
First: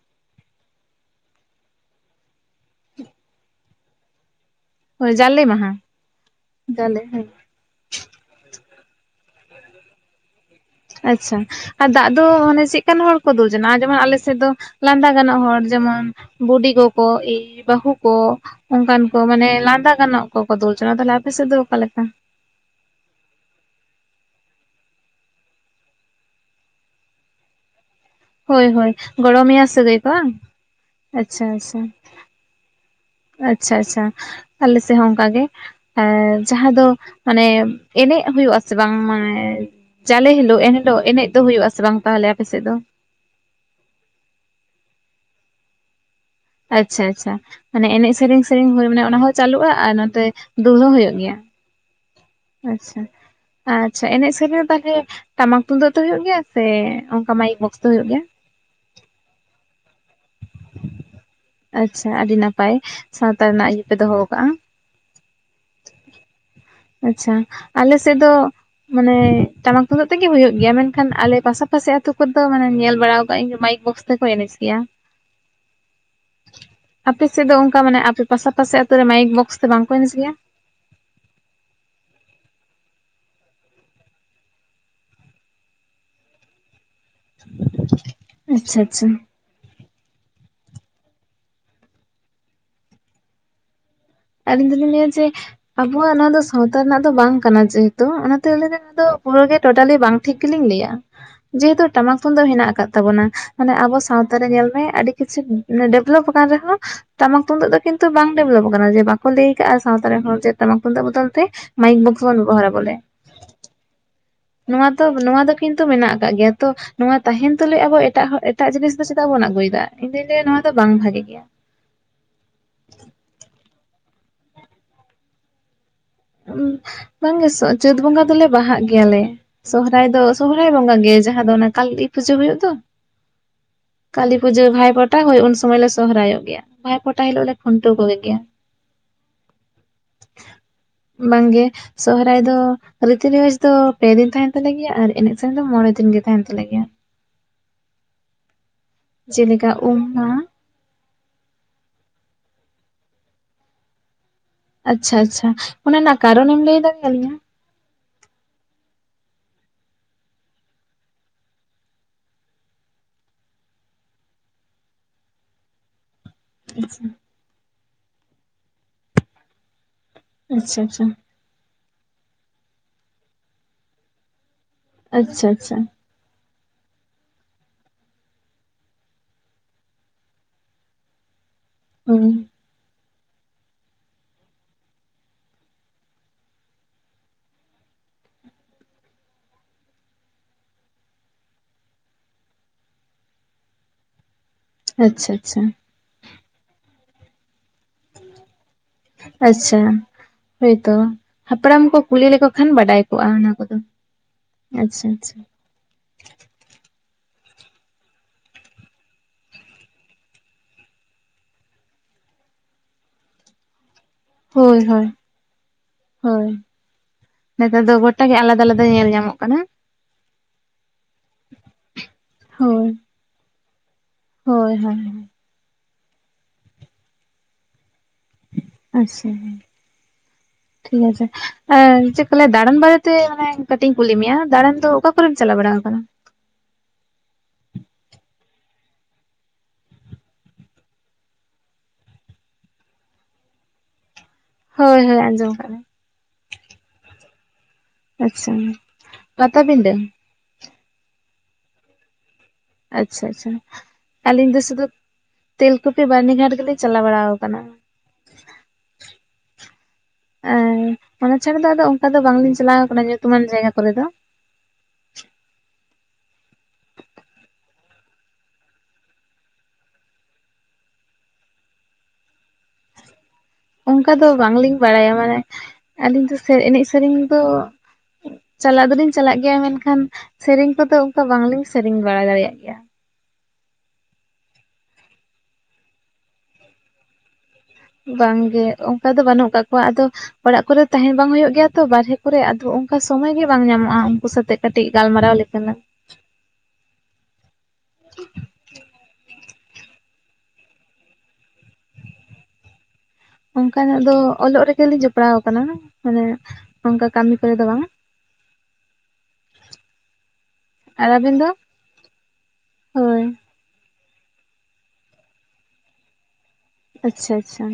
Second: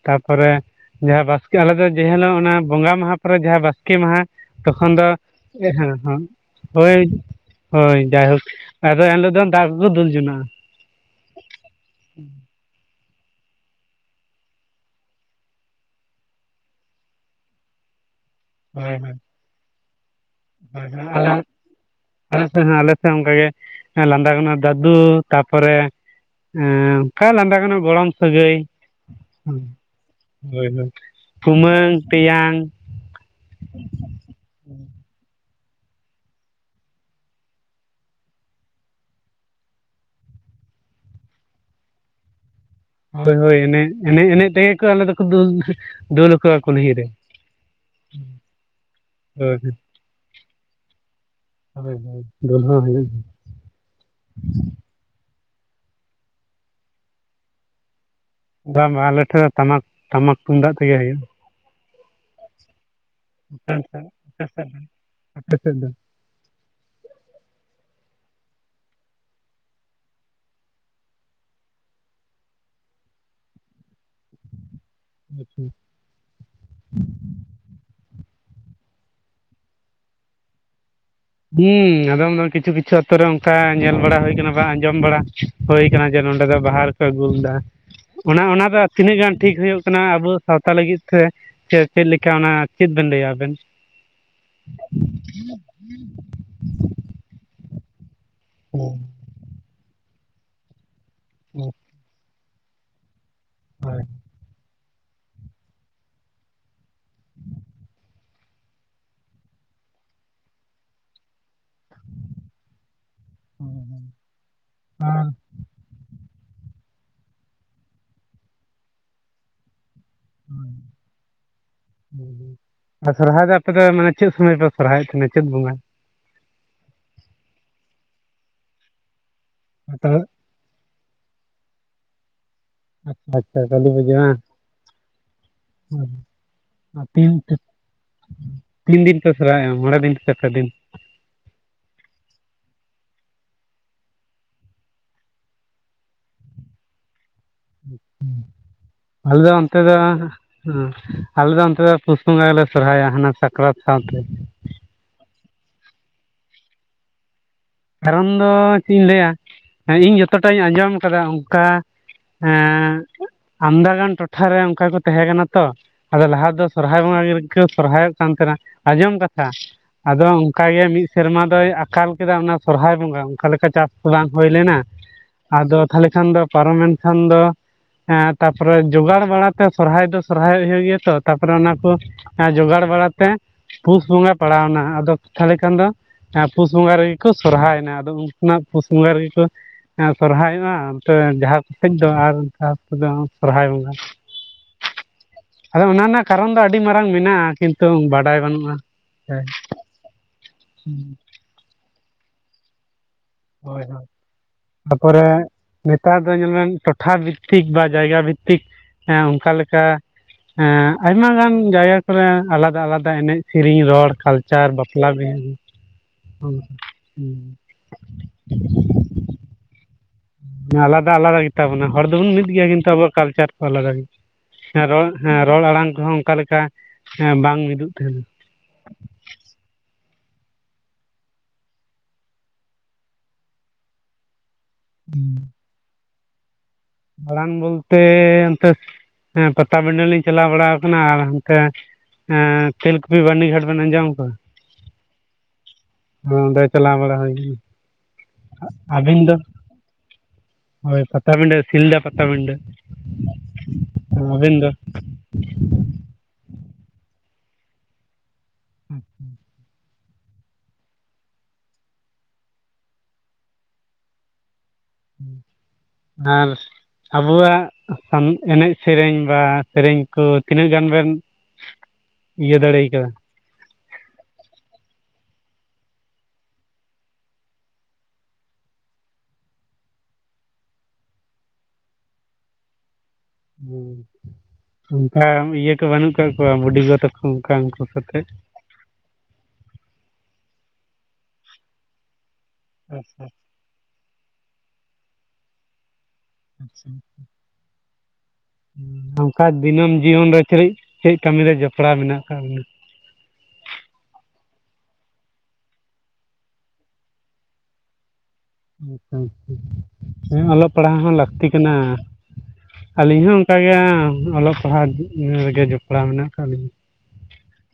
ᱛᱟᱯᱚᱨᱮ ᱡᱟᱦᱟ ᱵᱟᱥᱠᱮ ᱟᱞᱮ ᱫᱚ ᱡᱮ ᱦᱮᱞᱳᱜ ᱚᱱᱟ ᱵᱚᱸᱜᱟ ᱢᱟᱦᱟ ᱯᱚᱨᱮ ᱡᱟᱦᱟᱸ ᱵᱟᱥᱠᱮ ᱢᱟᱦᱟ ᱛᱚᱠᱷᱚᱱ ᱫᱚ ᱦᱳᱭ ᱡᱟᱞᱮ ᱮ ᱢᱟᱦᱟ ᱦᱮᱸ ᱦᱟᱸ ᱦᱳᱭ ᱦᱳᱭ ᱡᱟᱭᱦᱳᱠ ᱟᱫᱚ ᱮᱱᱦᱤᱞᱳᱜ ᱫᱚ ᱫᱟᱜ ᱠᱩᱠᱩ ᱫᱩᱞ ᱡᱚᱱᱟᱜᱼᱟ ᱟᱪᱪᱷᱟ ᱟᱨ ᱫᱟᱜ ᱫᱚ ᱢᱟᱱᱮ ᱪᱮᱫ ᱠᱟᱱ ᱦᱚᱲ ᱠᱚ ᱫᱩᱞ ᱡᱚᱱᱟᱜ-ᱟ ᱟᱨ ᱡᱮᱢᱚᱱ ᱟᱞᱮ ᱥᱮᱫ ᱫᱚ ᱞᱟᱸᱫᱟ ᱜᱟᱱᱚᱜ ᱦᱚᱲ, ᱡᱮᱢᱚᱱ ᱵᱩᱰᱤ ᱜᱚ ᱠᱚ ᱮᱭ ᱵᱟᱦᱩ ᱠᱚ, ᱚᱱᱠᱟᱱ ᱠᱚ ᱢᱟᱱᱮ ᱞᱟᱸᱫᱟ ᱜᱟᱱᱚᱜ ᱠᱚᱠᱚ ᱫᱩᱞ ᱡᱚᱱᱟ᱾ ᱟᱫᱚ ᱛᱟᱦᱚᱞᱮ ᱟᱯᱮ ᱥᱮᱫ ᱫᱚ ᱚᱠᱟᱞᱮᱠᱟ? ᱟᱞᱮᱥᱮᱫ ᱦᱚᱸ ᱟᱞᱮᱥᱮᱫ ᱚᱱᱠᱟ ᱜᱮ ᱞᱟᱸᱫᱟ ᱜᱟᱱᱚᱜ ᱫᱟᱫᱩ ᱛᱟᱯᱚᱨᱮ ᱮᱸ ᱚᱠᱟ ᱞᱟᱸᱫᱟ ᱜᱟᱱᱚᱜ ᱜᱚᱲᱚᱢ ᱥᱟᱹᱜᱟᱹᱭ ᱦᱳᱭ ᱦᱳᱭ ᱜᱚᱲᱚᱢᱮᱭᱟ ᱥᱟᱹᱜᱟᱹᱭ ᱠᱚ ᱵᱟᱝ ᱦᱳᱭ ᱦᱳᱭ ᱟᱪᱪᱷᱟ ᱟᱪᱪᱷᱟ ᱠᱩᱢᱟᱹᱝ, ᱛᱮᱭᱟᱝ- ᱟᱪᱪᱷᱟ ᱟᱪᱪᱷᱟ ᱟᱞᱮ ᱥᱮᱫ ᱦᱚᱸ ᱚᱱᱠᱟ ᱜᱮ᱾ ᱦᱮᱸ ᱡᱟᱦᱟᱸ ᱫᱚ ᱢᱟᱱᱮ ᱮᱱᱮᱡ ᱦᱩᱭᱩᱜ ᱟᱥᱮ ᱵᱟᱝ? ᱢᱟᱱᱮ ᱪᱟᱞᱮ ᱦᱤᱞᱳᱜ ᱮᱱᱦᱤᱞᱳᱜ ᱮᱱᱮᱡ ᱫᱚ ᱦᱩᱭᱩᱜ ᱟᱥᱮ ᱵᱟᱝ ᱛᱟᱦᱚᱞᱮ ᱟᱯᱮ ᱥᱮᱫ ᱫᱚ? ᱦᱳᱭ ᱦᱳᱭ ᱮᱱᱮᱡ ᱮᱱᱮᱡ ᱮᱱᱮᱡ ᱛᱮᱜᱮ ᱠᱚ ᱟᱞᱮ ᱫᱚᱠᱚ ᱫᱟᱹᱞ ᱫᱩᱞ ᱠᱚᱣᱟᱠᱚ᱾ ᱟᱪᱪᱷᱟ ᱟᱪᱪᱷᱟ ᱢᱟᱱᱮ ᱮᱱᱮᱡ ᱥᱮᱨᱮᱧ ᱥᱮᱨᱮᱧ ᱦᱩᱭ ᱢᱟᱱᱮ ᱚᱱᱟ ᱦᱚᱸ ᱦᱳᱭ ᱪᱟᱞᱩᱜᱼᱟ᱾ᱟᱨ ᱱᱚᱛᱮ ᱫᱩᱞ ᱦᱚᱸ ᱦᱩᱭᱩᱜ ᱜᱮᱭᱟ? ᱦᱳᱭ ᱦᱳᱭ᱾ ᱫᱩᱞ ᱦᱚᱸ ᱟᱪᱪᱷᱟ ᱦᱩᱭᱩᱜ ᱟᱪᱪᱷᱟ ᱮᱱᱮᱡ ᱥᱮᱨᱮᱧ ᱛᱟᱦᱞᱮ ᱴᱟᱢᱟᱠ ᱛᱩᱢᱫᱟᱜ ᱫᱚ ᱦᱳᱭᱳᱜ ᱜᱮᱭᱟ ᱥᱮ ᱚᱱᱠᱟ ᱢᱟᱭᱤᱠ ᱵᱚᱠᱥ ᱛᱮ ᱦᱳᱭᱳᱜ ᱜᱮᱭᱟ? ᱵᱟᱝ ᱵᱟ ᱟᱞᱮ ᱴᱷᱮᱡ ᱫᱚ ᱴᱟᱢᱟᱠ ᱴᱟᱢᱟᱠ ᱛᱩᱢᱫᱟᱜ ᱛᱮᱜᱮ ᱦᱩᱭᱩᱜ-ᱟ᱾ ᱟᱪᱪᱷᱟ ᱟᱰᱤ ᱱᱟᱯᱟᱭ ᱥᱟᱶᱛᱟ ᱨᱮᱱᱟᱜ ᱤᱭᱟᱹ ᱯᱮ ᱫᱚᱦᱚᱣ ᱠᱟᱜᱼᱟ᱾ ᱟᱯᱮ ᱥᱮᱫ ᱫᱚ ᱟᱪᱪᱷᱟ ᱟᱞᱮ ᱥᱮᱫ ᱫᱚ ᱢᱟᱱᱮ ᱴᱟᱢᱟᱠ ᱛᱩᱢᱫᱟᱜ ᱛᱮᱜᱮ ᱦᱩᱭᱩᱜ ᱜᱮᱭᱟ, ᱢᱮᱱᱠᱷᱟᱱ ᱟᱞᱮ ᱯᱟᱥᱟᱯᱟᱥᱤ ᱟᱛᱩ ᱠᱚᱨᱫᱚ ᱢᱟᱱᱮ ᱧᱮᱞ ᱵᱟᱲᱟᱣ ᱠᱟᱜᱼᱟ ᱤᱧ ᱢᱟᱭᱤᱠ ᱵᱚᱠᱥ ᱛᱮᱠᱚ ᱮᱱᱮᱡ ᱜᱮᱭᱟ᱾ [unintelligible] ᱟᱯᱮᱥᱮᱫ ᱫᱚ ᱚᱝᱠᱟ ᱢᱟᱱᱮ ᱟᱯᱮ ᱯᱟᱥᱟ ᱯᱟᱥᱮ ᱟᱛᱳ ᱨᱮ ᱢᱟᱭᱤᱠ ᱵᱚᱠᱥ ᱛᱮ ᱵᱟᱝᱠᱚ ᱮᱱᱮᱡ ᱜᱮᱭᱟ? ᱦᱩᱸ ᱟᱫᱚᱢ ᱫᱚ ᱠᱤᱪᱷᱩ ᱠᱤᱪᱷᱩ ᱟᱛᱚ ᱨᱮ ᱚᱱᱠᱟ ᱧᱮᱞ ᱵᱟᱲᱟ ᱦᱳᱭ ᱠᱟᱱᱟ, ᱵᱟᱝ ᱟᱸᱡᱚᱢ ᱵᱟᱲᱟ ᱦᱳᱭ ᱠᱟᱱᱟ ᱡᱮ ᱱᱚᱸᱰᱮ ᱫᱚ ᱵᱟᱦᱟ ᱨᱮᱠᱚ ᱟᱹᱜᱩᱞᱮᱫᱟ, ᱚᱱᱟ ᱟᱪᱪᱷᱟ ᱚᱱᱟᱫᱚ ᱟᱪᱪᱷᱟ ᱛᱤᱱᱟᱹᱜ ᱜᱟᱱ ᱴᱷᱤᱠ ᱦᱩᱭᱩᱜ ᱠᱟᱱᱟ ᱟᱵᱚ ᱥᱟᱶᱛᱟ ᱞᱟᱹᱜᱤᱫ ᱛᱮ, ᱥᱮ ᱪᱮᱫ ᱞᱮᱠᱟ ᱚᱱᱟ ᱪᱮᱫ ᱵᱮᱱ ᱞᱟᱹᱭᱟ ᱟᱵᱮᱱ? ᱟᱞᱤᱧ ᱫᱚᱞᱤᱧ ᱞᱟᱹᱭᱟ ᱡᱮ ᱟᱵᱚᱣᱟᱜ ᱱᱚᱣᱟ ᱫᱚ ᱥᱟᱶᱛᱟ ᱨᱮᱱᱟᱜ ᱫᱚ ᱵᱟᱝ ᱠᱟᱱᱟ ᱡᱮᱦᱮᱛᱩ ᱚᱱᱟ ᱚᱱᱟ ᱫᱚ ᱯᱩᱨᱟᱹᱜ ᱜᱮ ᱴᱳᱴᱟᱞᱤ ᱵᱟᱝ ᱴᱷᱤᱠ ᱜᱮᱞᱤᱧ ᱞᱟᱹᱭᱟ᱾ ᱡᱮᱦᱮᱛᱩ ᱴᱟᱢᱟᱠ ᱛᱩᱢᱫᱚᱜ ᱦᱮᱱᱟᱜ ᱟᱠᱟᱫ ᱛᱟᱵᱚᱱᱟ ᱢᱟᱱᱮ ᱟᱵᱚ ᱥᱟᱶ ᱛᱟᱨᱮ ᱧᱮᱞ ᱢᱮ ᱟᱹᱰᱤ ᱠᱤᱪᱷᱩ ᱰᱮᱵᱷᱞᱚᱯ ᱟᱠᱟᱱ ᱨᱮᱦᱚᱸ ᱴᱟᱢᱟᱠ ᱛᱩᱢᱫᱟᱹᱜ ᱫᱚ ᱠᱤᱱᱛᱩ ᱵᱟᱝ ᱰᱮᱵᱷᱞᱚᱯ ᱟᱠᱟᱱᱟ ᱡᱮ ᱵᱟᱠᱚ ᱞᱟᱹᱭ ᱟᱠᱟᱫᱼᱟ ᱥᱟᱶᱛᱟ ᱨᱮᱱ ᱦᱚᱲ ᱪᱮᱫ ᱴᱟᱢᱟᱠ ᱛᱩᱢᱫᱟᱹᱜ ᱵᱚᱫᱚᱞ ᱛᱮ ᱢᱟᱭᱤᱠ ᱵᱚᱠᱥ ᱵᱚᱱ ᱵᱮᱵᱚᱦᱟᱨᱟ ᱵᱚᱞᱮ᱾ ᱦᱮᱸ ᱦᱩᱸ ᱱᱚᱣᱟ ᱫᱚ ᱱᱚᱣᱟ ᱫᱚ ᱠᱤᱱᱛᱩ ᱢᱮᱱᱟᱜ ᱟᱠᱟᱜ ᱜᱮᱭᱟ ᱛᱚ᱾ ᱱᱚᱣᱟ ᱛᱟᱦᱮᱱ ᱛᱩᱞᱩᱡ ᱟᱵᱚ ᱮᱴᱟᱜ ᱮᱴᱟᱜ ᱡᱤᱱᱤᱥ ᱫᱚ ᱪᱮᱫᱟᱜ ᱵᱩᱱ ᱟᱜᱩᱭᱫᱟ ᱤᱧ ᱫᱩᱧ ᱞᱟᱹᱭᱟ ᱱᱚᱣᱟ ᱫᱚ ᱵᱟᱝ ᱵᱷᱟᱜᱮ ᱜᱮᱭᱟ᱾ ᱦᱩᱸ ᱟᱨ ᱥᱚᱨᱦᱟᱭ ᱫᱚ ᱟᱯᱮ ᱫᱚ ᱢᱟᱱᱮ ᱪᱮᱫ ᱥᱚᱢᱚᱭ ᱯᱮ ᱥᱚᱨᱦᱟᱭᱚᱜ ᱛᱟᱦᱮᱱᱟ ᱪᱮᱫ ᱵᱚᱸᱜᱟ? ᱵᱟᱝᱜᱮ ᱪᱟᱹᱛ ᱵᱚᱸᱜᱟ ᱫᱚᱞᱮ ᱵᱟᱦᱟᱜ ᱜᱮᱭᱟᱞᱮ᱾ ᱥᱚᱦᱦᱟᱭ ᱫᱚ ᱥᱚᱦᱨᱟᱭ ᱵᱚᱸᱜᱟ ᱜᱮ ᱡᱟᱦᱟᱸ ᱫᱚ ᱚᱱᱟ ᱠᱟᱹᱞᱤ ᱯᱩᱡᱟᱹ ᱦᱩᱭᱩᱜ ᱫᱚ ᱠᱟᱹᱞᱤ ᱯᱩᱡᱟᱹ ᱵᱷᱟᱭ ᱯᱷᱚ ᱴᱟ ᱦᱳᱭ ᱩᱱ ᱥᱚᱢᱟᱹᱭ ᱞᱮ ᱥᱚᱦᱚᱨᱟᱭᱚᱜ ᱜᱮᱭᱟ, ᱵᱷᱟᱭ ᱯᱷᱳᱴᱟ ᱛᱤᱱ ᱦᱤᱞᱳᱜ ᱞᱮ ᱠᱷᱩᱱᱴᱟᱹᱣ ᱠᱚᱜᱮ ᱜᱮᱭᱟ᱾ ᱛᱤᱱ ᱫᱤᱱ ᱯᱮ ᱥᱚᱨᱦᱟᱭᱚᱜᱼᱟ, ᱢᱚᱬᱮ ᱫᱤᱱ ᱥᱮ ᱯᱮ ᱫᱤᱱ? ᱵᱟᱝᱜᱮ ᱥᱚᱦᱨᱟᱭ ᱫᱚ ᱨᱤᱛᱤ ᱨᱮᱣᱟᱡᱽ ᱫᱚ ᱯᱮ ᱫᱤᱱ ᱛᱟᱦᱮᱱ ᱛᱟᱞᱮ ᱜᱮᱭᱟ, ᱟᱨ ᱮᱱᱮᱡ ᱥᱮᱨᱮᱧ ᱫᱚ ᱢᱚᱬᱮ ᱫᱤᱱ ᱜᱮ ᱛᱟᱦᱮᱱ ᱛᱟᱞᱮ ᱜᱮᱭᱟ᱾ ᱟᱞᱮ ᱫᱚ ᱡᱮᱞᱮᱠᱟ ᱚᱱᱛᱮ ᱫᱚ ᱩᱢ ᱦᱩᱸ ᱢᱟᱦᱟ ᱟᱞᱮ ᱫᱚ ᱚᱱᱛᱮ ᱫᱚ ᱯᱩᱥ ᱵᱚᱸᱜᱟ ᱜᱮᱞᱮ ᱥᱚᱨᱦᱟᱭᱚᱜᱼᱟ, ᱦᱟᱱᱟ ᱥᱟᱠᱨᱟᱛ ᱥᱟᱶᱛᱮ᱾ ᱟᱪᱪᱷᱟ ᱟᱪᱪᱷᱟ ᱚᱱᱟ ᱨᱮᱱᱟᱜ ᱠᱟᱨᱚᱱᱮᱢ ᱞᱟᱹᱭ ᱫᱟᱲᱮᱭᱟᱞᱤᱧᱟ? ᱠᱟᱨᱚᱱ ᱫᱚ ᱪᱮᱫ ᱤᱧ ᱞᱟᱹᱭᱟ ᱤᱧ ᱡᱚᱛᱚᱴᱟᱧ ᱟᱸᱡᱚᱢ ᱠᱟᱫᱟ, ᱚᱝᱠᱟ? ᱮᱸ ᱟᱢᱫᱟᱜᱟᱱ ᱴᱚᱴᱷᱟᱨᱮ ᱚᱱᱠᱟ ᱠᱚ ᱛᱟᱦᱮᱸ ᱠᱟᱱᱟ ᱛᱚ, ᱟᱫᱚ ᱞᱟᱦᱟ ᱫᱚ ᱥᱚᱨᱦᱟᱭ ᱟᱪᱪᱷᱟ ᱵᱚᱸᱜᱟ ᱜᱮᱠᱚ ᱥᱚᱨᱦᱟᱭᱚᱜ ᱠᱟᱱ ᱛᱟᱦᱮᱱᱟ᱾ ᱟᱸᱡᱚᱢ ᱠᱟᱛᱷᱟ, ᱟᱫᱚ ᱚᱝᱠᱟ ᱜᱮ ᱢᱤᱫ ᱟᱪᱪᱷᱟ ᱥᱮᱨᱢᱟ ᱫᱚᱭ ᱟᱠᱟᱞ ᱠᱮᱫᱟ ᱚᱱᱟ ᱥᱚᱨᱦᱟᱭ ᱵᱚᱸᱜᱟ ᱚᱱᱠᱟ ᱞᱮᱠᱟ ᱪᱟᱥ ᱵᱟᱝ ᱦᱩᱭ ᱞᱮᱱᱟ᱾ ᱟᱪᱪᱷᱟ ᱟᱪᱪᱷᱟ ᱟᱫᱚ ᱛᱟᱦᱚᱞᱮ ᱠᱷᱟᱱ ᱫᱚ ᱯᱟᱨᱚᱢᱮᱱ ᱠᱷᱟᱱ ᱫᱚ ᱦᱮᱸ ᱛᱟᱯᱚᱨᱮ ᱡᱚᱜᱟᱲ ᱵᱟᱲᱟᱛᱮ ᱥᱚᱨᱦᱟᱭ ᱫᱚ ᱥᱚᱨᱦᱟᱭ ᱦᱩᱭᱩᱜ ᱜᱮᱭᱟ ᱛᱚ ᱛᱟᱯᱚᱨᱮ ᱚᱱᱟ ᱠᱚ, ᱦᱩᱸ ᱡᱚᱜᱟᱲ ᱵᱟᱲᱟᱛᱮ ᱯᱩᱥ ᱵᱚᱸᱜᱟ ᱯᱟᱲᱟᱣᱱᱟ ᱟᱫᱚ ᱛᱟᱦᱚᱞᱮ ᱠᱷᱟᱱ ᱫᱚ ᱯᱩᱥ ᱵᱚᱸᱜᱟ ᱨᱮ ᱠᱚ ᱥᱚᱨᱦᱟᱭᱮᱱᱟ ᱟᱫᱚ ᱩᱱᱠᱩᱱᱟᱜ ᱯᱩᱥ ᱵᱚᱸᱜᱟ ᱨᱮᱜᱮ ᱠᱚ ᱥᱚᱨᱦᱟᱭᱚᱜᱼᱟ ᱥᱮ ᱡᱟᱦᱟᱸ ᱥᱮᱡ ᱫᱚ ᱟᱨ [unintelligible] ᱫᱚ ᱥᱚᱨᱦᱟᱭ ᱵᱚᱸᱜᱟ ᱟᱪᱪᱷᱟ ᱟᱪᱪᱷᱟ ᱟᱫᱚ ᱚᱱᱟ ᱨᱮᱱᱟᱜ ᱠᱟᱨᱚᱱ ᱫᱚ ᱟᱹᱰᱤ ᱢᱟᱨᱟᱝ ᱢᱮᱱᱟᱜᱼᱟ᱾ ᱠᱤᱱᱛᱩ ᱵᱟᱰᱟᱭ ᱵᱟᱹᱱᱩᱜᱼᱟ᱾ ᱟᱪᱪᱷᱟ ᱦᱳᱭᱛᱚ ᱦᱟᱯᱲᱟᱢ ᱠᱚ ᱠᱩᱞᱤ ᱞᱮᱠᱚ ᱠᱷᱟᱱ ᱵᱟᱰᱟᱭ ᱠᱚᱜᱼᱟ ᱚᱱᱟ ᱠᱚᱫᱚ ᱟᱪᱪᱷᱟ ᱛᱟᱯᱚᱨᱮ ᱟᱪᱪᱷᱟ ᱱᱮᱛᱟᱨ ᱫᱚ ᱧᱮᱞᱢᱮᱱ ᱴᱚᱴᱷᱟ ᱵᱷᱤᱛᱛᱤᱠ ᱵᱟ ᱡᱟᱭᱜᱟ ᱵᱷᱤᱛᱛᱤᱠ ᱚᱝᱠᱟ ᱞᱮᱠᱟ ᱮᱸ ᱟᱭᱢᱟ ᱜᱟᱱ ᱡᱟᱭᱜᱟ ᱠᱚᱨᱮ ᱟᱞᱟᱫᱟ ᱟᱞᱟᱫᱟ ᱮᱱᱮᱡ ᱥᱮᱨᱮᱧ ᱨᱚᱲ ᱠᱟᱞ ᱪᱟᱨ ᱦᱳᱭ ᱦᱳᱭ ᱵᱟᱯᱞᱟ ᱵᱤᱦᱟᱹ ᱦᱚᱸ ᱦᱸ ᱟᱞᱮ ᱫᱚ ᱜᱚᱴᱟᱜᱮ ᱟᱞᱟᱫᱟ ᱟᱞᱟᱫᱟ ᱧᱮᱞ ᱧᱟᱢᱚᱜ ᱠᱟᱱᱟ᱾ ᱟᱞᱟᱫᱟ ᱟᱞᱟᱫᱟ ᱜᱮᱛᱟᱵᱚᱱᱟ ᱦᱚᱲ ᱫᱚᱵᱚᱱ ᱢᱤᱫ ᱜᱮᱭᱟ ᱠᱤᱱᱛᱩ ᱦᱳᱭ ᱟᱵᱚᱣᱟᱜ ᱠᱟᱞᱪᱟᱨ ᱠᱚ ᱟᱞᱟᱫᱟ ᱜᱮ ᱦᱳᱭ ᱦᱮᱸ ᱦᱳᱭ ᱨᱚᱲ ᱦᱮᱸ ᱨᱚᱲ ᱟᱲᱟᱝ ᱠᱚᱦᱚᱸ ᱚᱱᱠᱟᱮᱠᱟᱸ ᱵᱟᱝ ᱢᱤᱫᱚᱜ ᱛᱟᱦᱮᱱᱟ᱾ ᱟᱪᱪᱷᱟ ᱴᱷᱤᱠ ᱟᱪᱷᱮ ᱪᱮᱫ ᱠᱚ ᱞᱮᱭᱟ ᱫᱟᱬᱟᱱ ᱵᱟᱨᱮᱛᱮ ᱢᱟᱱᱮ ᱠᱟᱹᱴᱤᱡ ᱤᱧ ᱠᱩᱞᱤ ᱢᱮᱭᱟ ᱫᱟᱬᱟᱱ ᱛᱚ ᱚᱠᱟ ᱠᱚᱨᱮᱢ ᱪᱟᱞᱟᱣ ᱵᱟᱲᱟ ᱟᱠᱟᱱᱟ? ᱫᱟᱬᱟᱱ ᱵᱚᱞᱛᱮ ᱚᱱᱛᱮ ᱯᱟᱛᱟᱵᱤᱰᱟᱹ ᱞᱤᱧ ᱪᱟᱞᱟᱣ ᱵᱟᱲᱟ ᱠᱟᱱᱟ ᱟᱨ ᱦᱟᱱᱛᱮ ᱮᱸ ᱛᱮᱞᱠᱩᱯᱤ ᱵᱟᱹᱨᱱᱤᱜᱷᱟᱴ ᱵᱮᱱ ᱟᱸᱡᱚᱢ ᱠᱟᱜᱼᱟ᱾ ᱦᱳᱭ ᱦᱳᱭ ᱟᱸᱡᱚᱢ ᱟᱠᱟᱜᱼᱞᱤᱧ ᱦᱸ ᱚᱸᱰᱮ ᱪᱟᱞᱟ ᱵᱟᱲᱟ ᱦᱩᱭ ᱞᱮᱱᱟ ᱟᱪᱪᱷᱟ ᱯᱟᱛᱟᱵᱤᱫᱟᱹ ᱦᱳᱭ ᱯᱟᱛᱟᱵᱤᱰᱟᱹ ᱥᱤᱞᱫᱟᱹ ᱯᱟᱛᱟᱵᱤᱰᱟᱹ ᱟᱪᱪᱷᱟ ᱟᱪᱪᱷᱟ ᱟᱹᱞᱤᱧ ᱫᱚ ᱥᱩᱫᱩ ᱛᱮᱞᱠᱩᱯᱤ ᱵᱟᱹᱨᱱᱤᱜᱷᱟᱴ ᱜᱮᱞᱤᱧ ᱪᱟᱞᱟᱣ ᱵᱟᱲᱟ ᱠᱟᱱᱟ᱾ ᱟᱪᱪᱷᱟ ᱮ ᱚᱱᱟ ᱪᱷᱟᱲᱟ ᱫᱚ ᱟᱫᱚ ᱚᱱᱠᱟ ᱫᱚ ᱵᱟᱝᱞᱤᱧ ᱪᱟᱞᱟᱣ ᱠᱟᱱᱟ ᱧᱩᱛᱩᱢᱟᱱ ᱡᱟᱭᱜᱟ ᱠᱚᱨᱮ ᱫᱚ [unintelligible] ᱟᱨ ᱟᱵᱚᱣᱟᱜ [unintelligible] ᱮᱱᱮᱡ ᱥᱮᱨᱮᱧ ᱵᱟ ᱥᱮᱨᱮᱧ ᱠᱚ ᱛᱤᱱᱟᱹᱜ ᱜᱟᱱ ᱵᱮᱱ ᱤᱭᱟᱹ ᱫᱟᱲᱮᱭ ᱠᱟᱫᱟ ᱚᱱᱠᱟ ᱫᱚ ᱵᱟᱝᱞᱤᱧ ᱵᱟᱲᱟᱭᱟ ᱢᱟᱱᱮ ᱟᱹᱞᱤᱧ ᱫᱚ ᱥᱮ ᱮᱱᱮᱡ ᱥᱮᱨᱮᱧ ᱫᱚ ᱪᱟᱞᱟᱜ ᱫᱚᱞᱤᱧ ᱪᱟᱞᱟᱜ ᱜᱮᱭᱟ ᱢᱮᱱᱠᱷᱟᱱ ᱥᱮᱨᱮᱧ ᱠᱚᱫᱚ ᱚᱝᱠᱟ ᱵᱟᱝᱞᱤᱧ ᱥᱮᱨᱮᱧ ᱵᱟᱲᱟ ᱫᱟᱲᱮᱭᱟᱜ ᱜᱮᱭᱟ᱾ ᱦᱮᱸ ᱚᱱᱠᱟ ᱤᱭᱟᱹ ᱠᱚ ᱵᱟᱹᱱᱩᱜ ᱠᱟᱜ ᱠᱚᱣᱟ ᱵᱩᱰᱤᱜᱚ ᱛᱟᱠᱚ ᱩᱱᱠᱩ ᱥᱟᱛᱮᱜ ᱵᱟᱝᱜᱮ ᱚᱝᱠᱟ ᱫᱚ ᱵᱟᱹᱱᱩᱜ ᱠᱟᱜ ᱠᱚᱣᱟ ᱟᱫᱚ ᱚᱲᱟᱜ ᱠᱚᱨᱮ ᱛᱟᱦᱮᱱ ᱵᱟᱝ ᱦᱩᱭᱩᱜ ᱜᱮᱭᱟ ᱛᱚ ᱵᱟᱨᱦᱮ ᱠᱚᱨᱮ ᱟᱫᱚ ᱚᱝᱠᱟ ᱟᱪᱪᱷᱟ ᱥᱚᱢᱚᱭ ᱜᱮ ᱵᱟᱝ ᱧᱟᱢᱚᱜᱼᱟ ᱩᱱᱠᱩ ᱥᱟᱛᱮᱜ ᱠᱟᱹᱴᱤᱡ ᱜᱟᱞᱢᱟᱨᱟᱣ ᱞᱮᱠᱟᱱᱟᱹᱜ ᱟᱪᱪᱷᱟ [unintelligible] [inaudible] ᱚᱱᱠᱟ ᱫᱤᱱᱟᱹᱢ ᱡᱤᱭᱚᱱ ᱨᱮ [unintelligible] ᱪᱮᱫ ᱠᱟᱹᱢᱤ ᱨᱮ ᱡᱚᱯᱲᱟᱣ ᱢᱮᱱᱟᱜ ᱠᱟᱜ ᱵᱤᱱᱟ ᱚᱱᱠᱟᱱᱟᱜ ᱫᱚ ᱚᱞᱚᱜ ᱨᱮᱜᱮᱞᱤᱧ ᱡᱚᱯᱲᱟᱣ ᱠᱟᱱᱟ ᱢᱟᱱᱮ ᱚᱱᱠᱟ ᱠᱟᱹᱢᱤ ᱠᱚᱨᱮ ᱫᱚ ᱵᱟᱝ ᱟᱪᱪᱷᱟ ᱟᱪᱪᱷᱟ ᱦᱮᱸ ᱚᱞᱚᱜ ᱯᱟᱲᱦᱟᱣ ᱟᱨ ᱦᱚᱸ ᱟᱵᱮᱱ ᱞᱟᱹᱠᱛᱤ ᱫᱚ ᱠᱟᱱᱟ ᱦᱳᱭ ᱟᱹᱞᱤᱧ ᱦᱚᱸ ᱚᱱᱠᱟᱜᱮ ᱦᱟᱜ ᱚᱞᱚᱜ ᱯᱟᱲᱦᱟᱣ ᱨᱮᱜᱮ ᱡᱚᱯᱲᱟᱣ ᱢᱮᱱᱟᱜ ᱠᱟᱜ ᱞᱤᱧᱟ ᱟᱪᱪᱷᱟ ᱟᱪᱪᱷᱟ